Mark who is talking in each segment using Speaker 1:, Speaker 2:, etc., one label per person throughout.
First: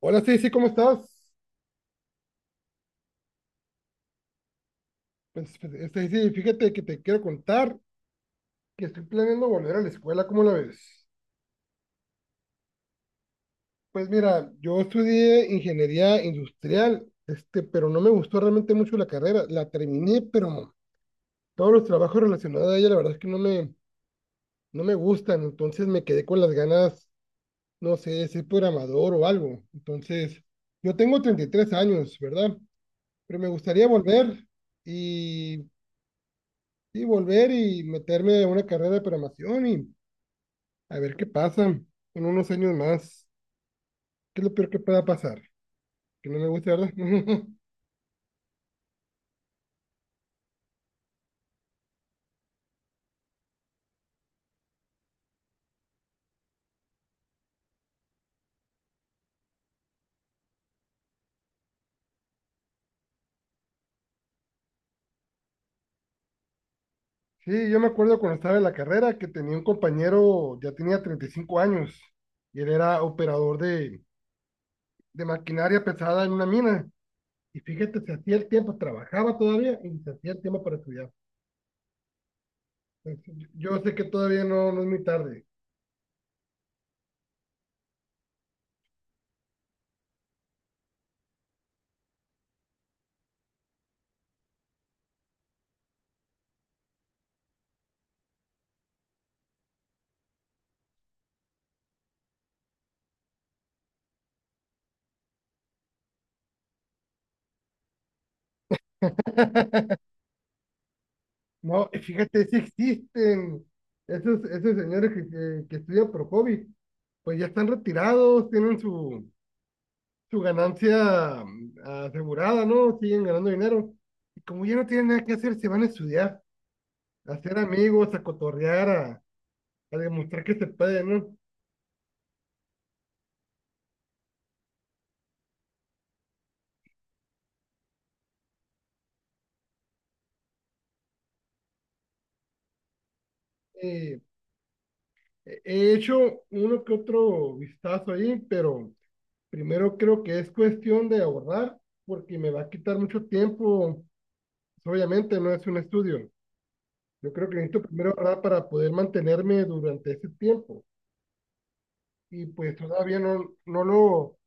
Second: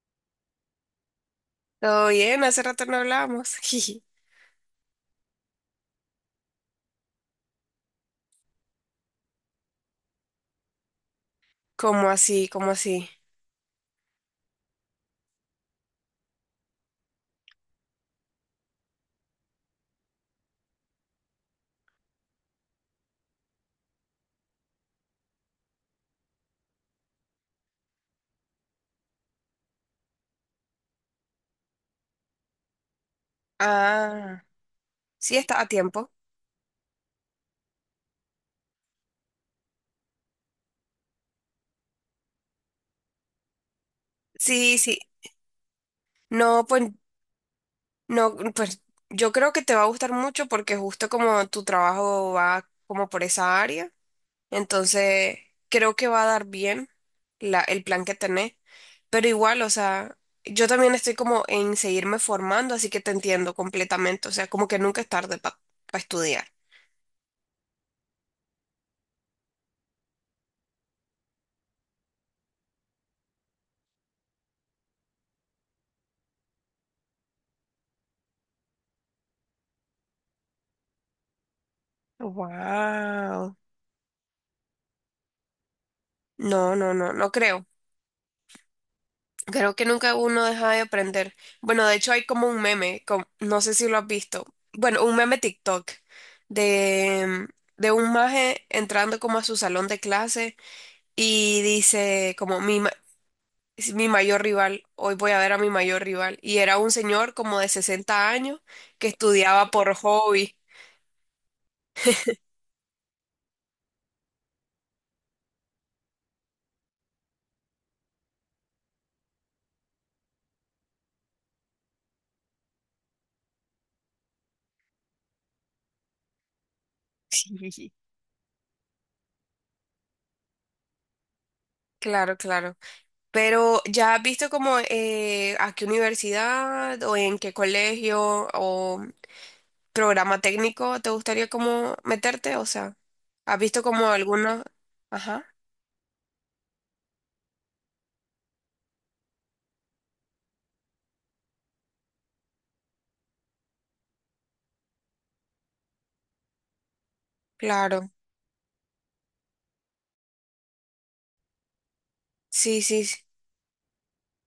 Speaker 1: Hola Stacy, ¿cómo estás?
Speaker 2: Todo bien, hace rato no hablábamos. Jiji.
Speaker 1: Pues, Stacy, fíjate que te quiero contar que estoy planeando volver a la escuela, ¿cómo la ves?
Speaker 2: ¿Cómo así? ¿Cómo así?
Speaker 1: Pues mira, yo estudié ingeniería industrial, pero no me gustó realmente mucho la carrera. La terminé, pero todos los trabajos relacionados a ella, la verdad es que no me gustan. Entonces me quedé con las ganas, no sé, de ser programador o algo. Entonces, yo tengo 33 años, ¿verdad? Pero me gustaría
Speaker 2: Ah,
Speaker 1: volver
Speaker 2: sí está
Speaker 1: y,
Speaker 2: a tiempo.
Speaker 1: y volver y meterme a una carrera de programación y a ver qué pasa en unos años más. ¿Qué es lo peor que
Speaker 2: Sí, sí.
Speaker 1: pueda pasar? Que no me
Speaker 2: No,
Speaker 1: guste, ¿verdad?
Speaker 2: pues, no, pues, yo creo que te va a gustar mucho porque justo como tu trabajo va como por esa área, entonces creo que va a dar bien el plan que tenés. Pero igual, o sea, yo también estoy como en seguirme formando, así que te entiendo completamente. O sea, como que nunca es tarde para estudiar.
Speaker 1: Sí, yo me acuerdo cuando estaba en la carrera que tenía un compañero, ya tenía 35 años, y él era operador de maquinaria pesada en una mina. Y fíjate, se hacía el tiempo, trabajaba todavía y se hacía el tiempo para estudiar. Entonces,
Speaker 2: Wow.
Speaker 1: yo sé que todavía no es muy tarde.
Speaker 2: No, no, no, no creo. Creo que nunca uno deja de aprender. Bueno, de hecho hay como un meme, no sé si lo has visto. Bueno, un meme TikTok de, de un maje entrando como a su salón de clase y dice como mi mayor rival, hoy voy a ver a mi mayor rival. Y era un señor como de 60 años que estudiaba por hobby.
Speaker 1: No, y fíjate, si existen esos señores que estudian por hobby, pues ya están retirados, tienen su ganancia asegurada, ¿no? Siguen ganando dinero. Y como ya no tienen nada que hacer, se van a estudiar, a hacer amigos, a cotorrear, a demostrar que se puede, ¿no?
Speaker 2: Claro, claro. Pero ¿ya has visto como a qué universidad o en qué colegio o programa técnico te gustaría como meterte? O sea, ¿has visto como
Speaker 1: Eh,
Speaker 2: alguna? Ajá,
Speaker 1: He hecho uno que otro vistazo ahí, pero primero creo que es cuestión de abordar, porque me va a quitar mucho tiempo. Obviamente no es un estudio. Yo creo que necesito primero
Speaker 2: claro.
Speaker 1: ahorrar para poder mantenerme durante ese tiempo. Y pues
Speaker 2: Sí, sí, sí.
Speaker 1: todavía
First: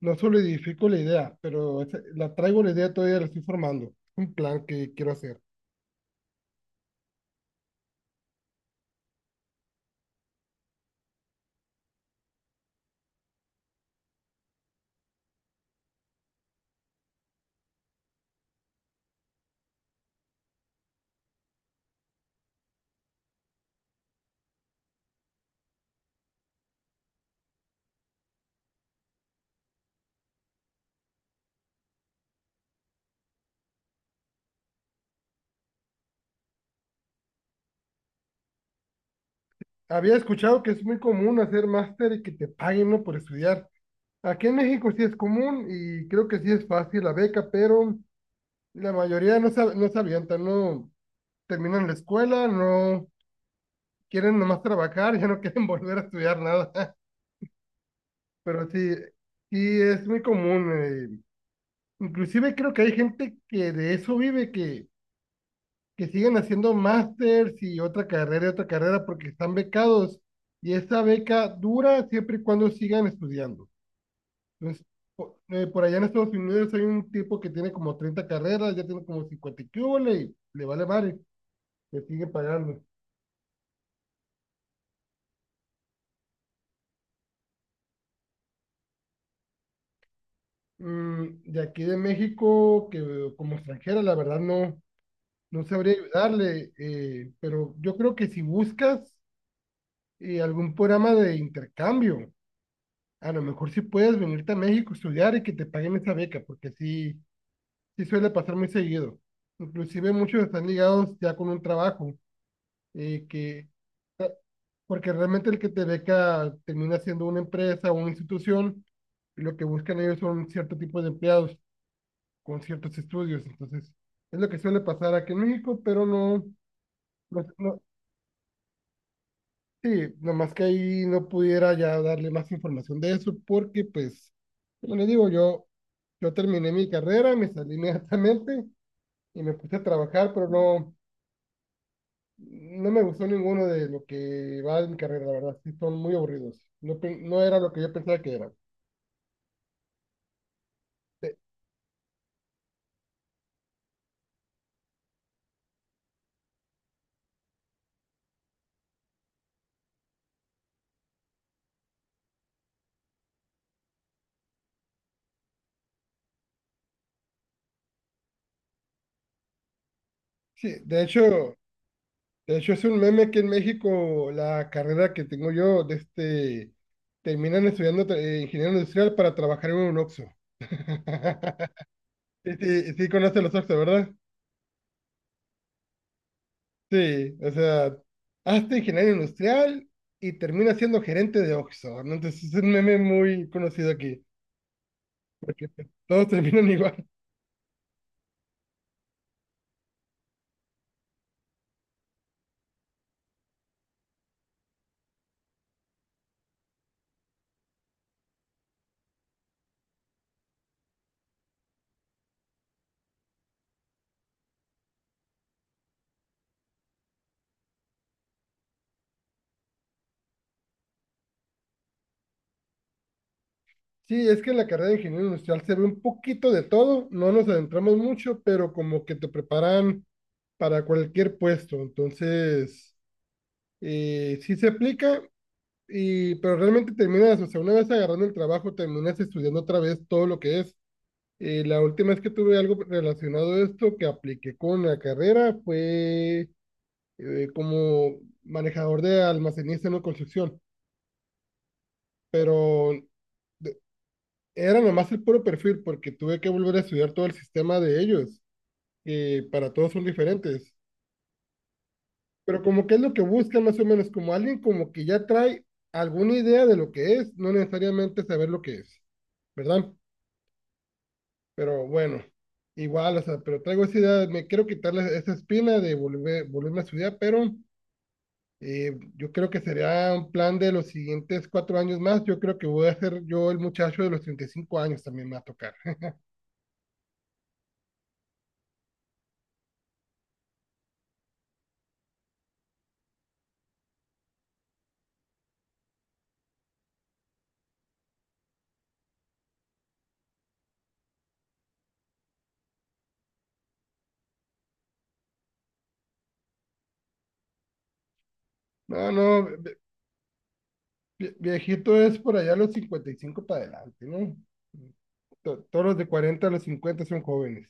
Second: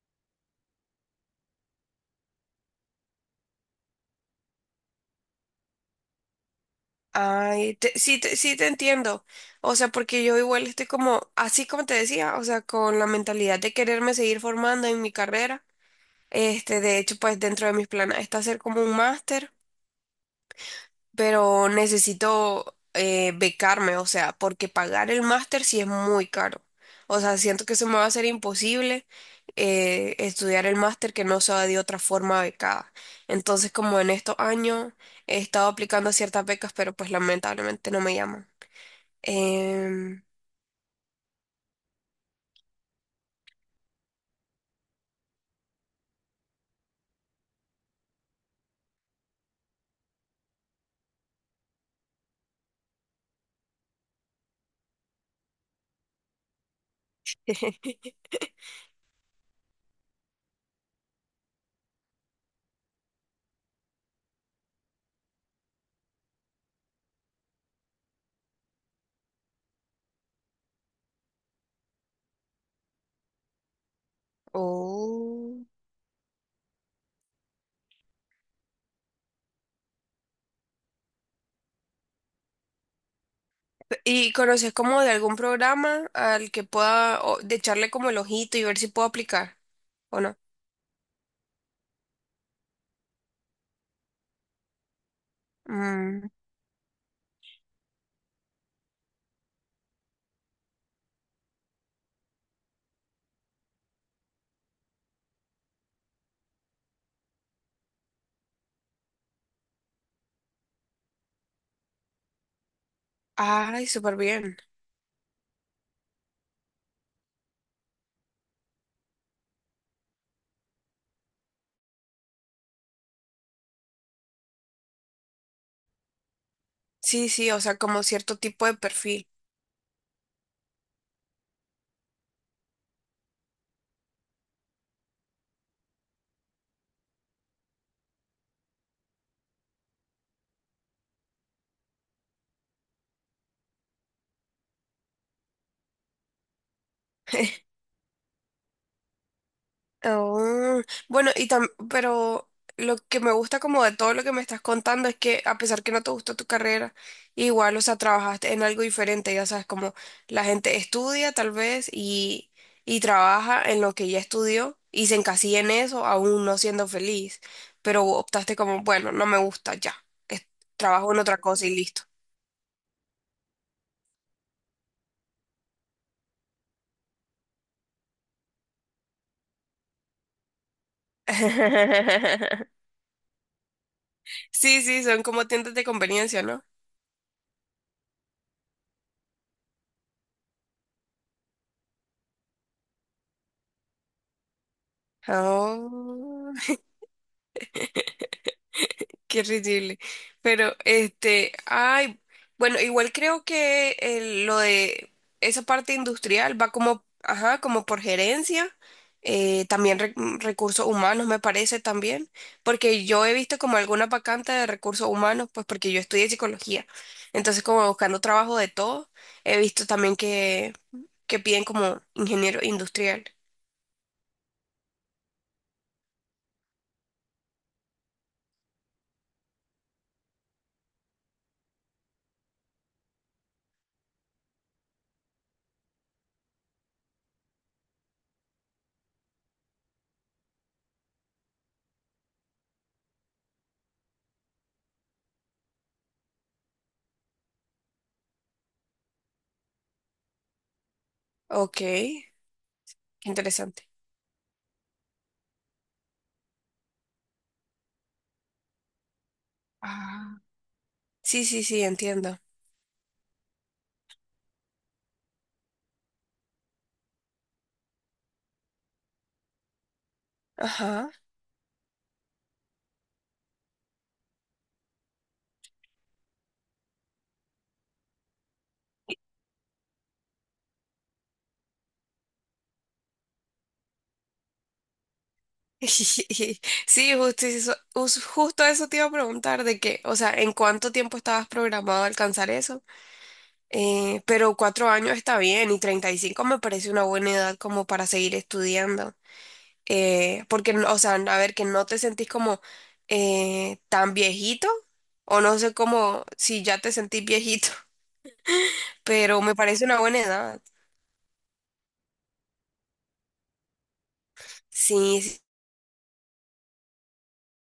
Speaker 1: no solidifico la idea, pero la traigo la idea todavía, la estoy formando. Un plan que quiero hacer.
Speaker 2: Ay, sí te entiendo. O sea, porque yo igual estoy como, así como te decía, o sea, con la mentalidad de quererme seguir formando en mi carrera. Este, de hecho, pues dentro de mis planes está hacer como un máster. Pero necesito becarme, o sea, porque pagar el máster sí es muy caro. O sea, siento que se me va a hacer imposible estudiar el máster que no sea de otra forma becada. Entonces, como en estos años he estado aplicando a ciertas becas, pero pues lamentablemente no me llaman.
Speaker 1: Había
Speaker 2: Em,
Speaker 1: escuchado que es muy común hacer máster y que te paguen, ¿no?, por estudiar. Aquí en México sí es común y creo que sí es fácil la beca, pero la mayoría no se avientan, no terminan la escuela, no quieren nomás trabajar, ya no quieren volver a estudiar nada. Pero sí, sí es muy común. Inclusive creo que hay gente que de eso vive, que siguen haciendo másters y otra carrera porque están becados y esa beca dura siempre y cuando sigan estudiando. Entonces, por allá en Estados Unidos hay un tipo que tiene como 30 carreras, ya tiene como 50 y qué hubole, le vale madre, le sigue pagando.
Speaker 2: ¿Y conoces como de algún programa al que pueda o, de echarle como el ojito y ver si puedo aplicar o no?
Speaker 1: De aquí de México, que como extranjera, la verdad no sabría
Speaker 2: Mm,
Speaker 1: ayudarle, pero yo creo que si buscas algún programa de intercambio, a lo mejor sí puedes venirte a México estudiar y que te paguen esa beca, porque sí, sí suele pasar muy seguido. Inclusive muchos están ligados ya con un trabajo, eh, que,
Speaker 2: ay, súper bien.
Speaker 1: porque realmente el que te beca termina siendo una empresa o una institución, y lo que buscan ellos son cierto tipo de empleados con ciertos estudios. Entonces, es lo que suele pasar aquí en México, pero no,
Speaker 2: Sí,
Speaker 1: no,
Speaker 2: sí, o sea,
Speaker 1: no.
Speaker 2: como cierto tipo de perfil.
Speaker 1: Sí, nomás que ahí no pudiera ya darle más información de eso porque, pues, como les digo, yo terminé mi carrera, me salí inmediatamente y me puse a trabajar, pero no me gustó ninguno de lo que va de mi carrera, la verdad, sí, son muy aburridos. No, no era lo que yo pensaba que era.
Speaker 2: Oh, bueno,
Speaker 1: De-
Speaker 2: pero lo que me gusta como de todo lo que me estás contando es que a pesar que no te gustó tu carrera, igual, o sea, trabajaste en algo diferente, ya sabes, como la gente estudia tal vez y trabaja en lo que ya estudió y se encasilla en eso, aún no siendo feliz, pero optaste como, bueno, no me gusta ya, es-
Speaker 1: sí, de
Speaker 2: trabajo en otra
Speaker 1: hecho,
Speaker 2: cosa y listo.
Speaker 1: de hecho es un meme que en México la carrera que tengo yo, terminan estudiando ingeniero industrial para trabajar en un Oxxo. Sí, sí, sí conoce los Oxxo, ¿verdad?
Speaker 2: Sí, sí, son como tiendas de conveniencia, ¿no?
Speaker 1: Sí, o sea, hazte ingeniero industrial y termina siendo gerente de Oxxo, ¿no? Entonces es un meme muy conocido aquí, porque todos
Speaker 2: Oh,
Speaker 1: terminan igual.
Speaker 2: qué ridículo. Pero este, ay, bueno, igual creo que lo de esa parte industrial va como, ajá, como por gerencia, también recursos humanos me parece también, porque yo he visto como alguna vacante de recursos humanos, pues porque yo estudié psicología, entonces como buscando trabajo de todo, he visto también que piden como ingeniero industrial.
Speaker 1: Sí, es que en la carrera de ingeniero industrial se ve un poquito de todo, no nos adentramos mucho, pero como que te preparan para cualquier puesto, entonces sí se aplica, pero realmente terminas, o sea, una vez agarrando el trabajo, terminas estudiando otra vez todo lo que es. La última vez que tuve algo relacionado a esto que apliqué con la carrera fue como manejador de almacenista en una construcción,
Speaker 2: Ok, qué
Speaker 1: pero de-
Speaker 2: interesante.
Speaker 1: era nomás el puro perfil porque tuve que volver a estudiar todo el sistema de ellos, que para todos son
Speaker 2: Ah.
Speaker 1: diferentes.
Speaker 2: Sí, sí, sí, entiendo.
Speaker 1: Pero como que es lo que buscan más o menos, como alguien como que ya trae alguna idea de lo que es, no necesariamente saber lo que es, ¿verdad?
Speaker 2: Ajá.
Speaker 1: Pero bueno, igual, o sea, pero traigo esa idea, me quiero quitarle esa espina de volver, volverme a estudiar, pero yo creo que sería un plan de los siguientes 4 años más. Yo creo que voy a ser yo el muchacho de los 35 años también me va a tocar.
Speaker 2: Sí, justo eso te iba a preguntar de que, o sea, ¿en cuánto tiempo estabas programado a alcanzar eso? Pero 4 años está bien y 35 me parece una buena edad como para seguir estudiando. Porque, o sea, a ver, que no te sentís como tan viejito o no sé cómo, si ya te sentís viejito,
Speaker 1: No,
Speaker 2: pero
Speaker 1: no,
Speaker 2: me parece una buena edad.
Speaker 1: viejito es por allá los 55 para adelante, ¿no?
Speaker 2: Sí, sí,
Speaker 1: Todos los de 40 a los 50 son jóvenes.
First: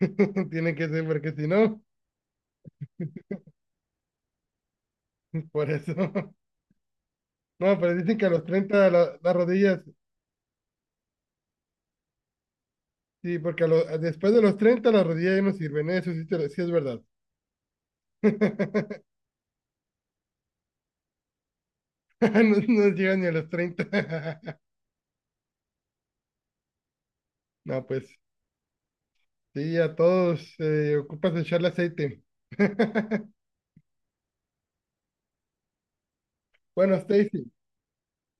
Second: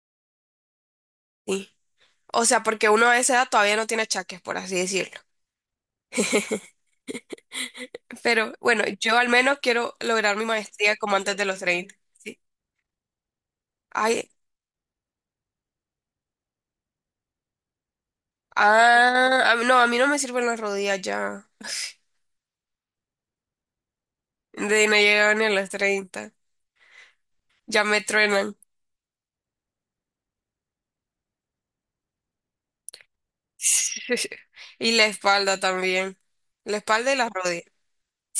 Speaker 1: Tienen que ser, porque si
Speaker 2: sí.
Speaker 1: no,
Speaker 2: O sea, porque uno a esa edad todavía no tiene achaques, por así decirlo.
Speaker 1: por eso. No, pero dicen que a los
Speaker 2: Pero bueno,
Speaker 1: 30
Speaker 2: yo al
Speaker 1: las
Speaker 2: menos
Speaker 1: rodillas.
Speaker 2: quiero lograr mi maestría como antes de los 30. Sí.
Speaker 1: Sí, porque después
Speaker 2: Ay,
Speaker 1: de los 30 la rodilla ya no sirven, eso sí, sí es verdad.
Speaker 2: ah, no, a mí no me sirven las rodillas ya.
Speaker 1: No, no llegan ni a los 30.
Speaker 2: De no llegar ni a los 30. Ya
Speaker 1: No,
Speaker 2: me
Speaker 1: pues
Speaker 2: truenan.
Speaker 1: sí, a todos ocupas echarle aceite.
Speaker 2: Y la espalda también. La
Speaker 1: Bueno,
Speaker 2: espalda y las
Speaker 1: Stacy,
Speaker 2: rodillas.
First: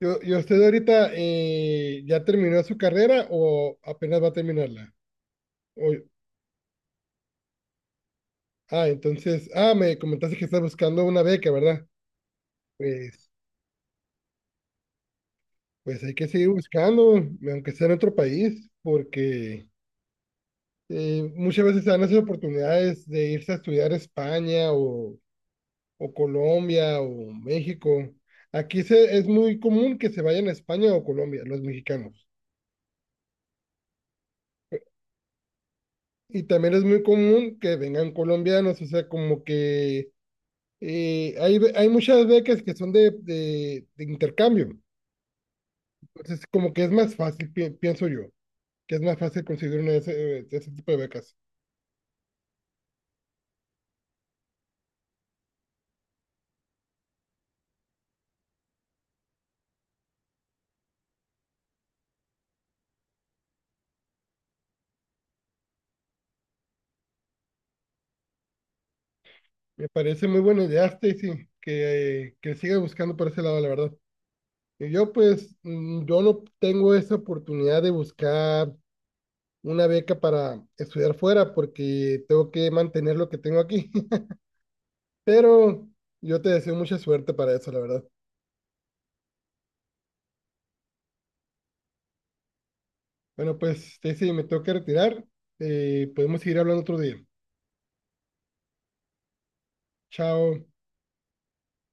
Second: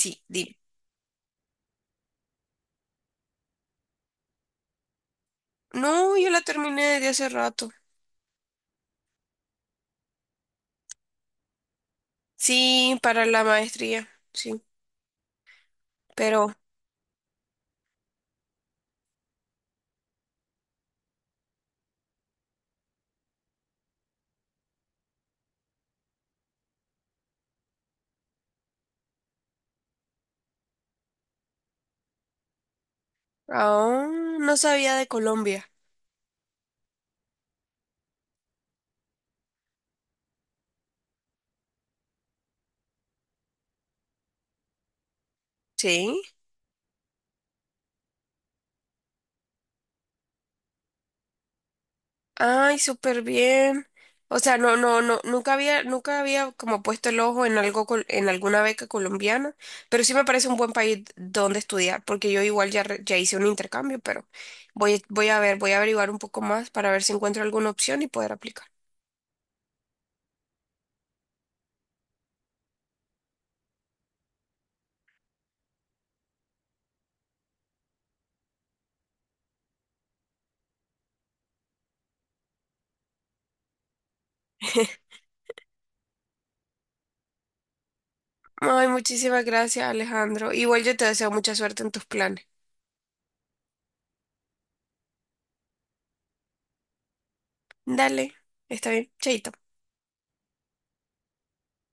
Speaker 1: ¿y
Speaker 2: dime.
Speaker 1: usted ahorita ya terminó su carrera o apenas va a terminarla? O-
Speaker 2: No, yo la terminé desde hace rato.
Speaker 1: entonces, me comentaste que estás buscando una beca, ¿verdad?
Speaker 2: Sí, para
Speaker 1: Pues,
Speaker 2: la maestría. Sí.
Speaker 1: pues, hay que seguir
Speaker 2: Pero
Speaker 1: buscando, aunque sea en otro país. Porque... Muchas veces se dan esas oportunidades de irse a estudiar a España o Colombia o México. Aquí es muy común que se vayan a España o Colombia, los mexicanos.
Speaker 2: aún no sabía de Colombia.
Speaker 1: Y también es muy común que vengan colombianos, o sea, como que hay muchas becas que son de intercambio.
Speaker 2: Sí.
Speaker 1: Entonces, como que es más fácil, pienso yo, que es más fácil conseguir una de ese, tipo de becas.
Speaker 2: Ay, súper bien. O sea, no, no, no, nunca había como puesto el ojo en algo, en alguna beca colombiana, pero sí me parece un buen país donde estudiar, porque yo igual ya hice un intercambio, pero voy a ver, voy a averiguar un poco más para ver si encuentro alguna opción y poder aplicar.
Speaker 1: Me parece muy buena idea, Stacy, que siga buscando por ese lado, la verdad. Y yo pues, yo no tengo esa oportunidad de buscar una beca para estudiar fuera porque tengo que mantener lo que tengo aquí. Pero yo te deseo mucha suerte para eso, la verdad.
Speaker 2: Ay, muchísimas gracias, Alejandro. Igual yo te deseo mucha suerte en tus planes.
Speaker 1: Bueno, pues, Stacy, me tengo que retirar. Podemos seguir hablando otro día.
Speaker 2: Dale, está bien, chaito.
Speaker 1: Chao.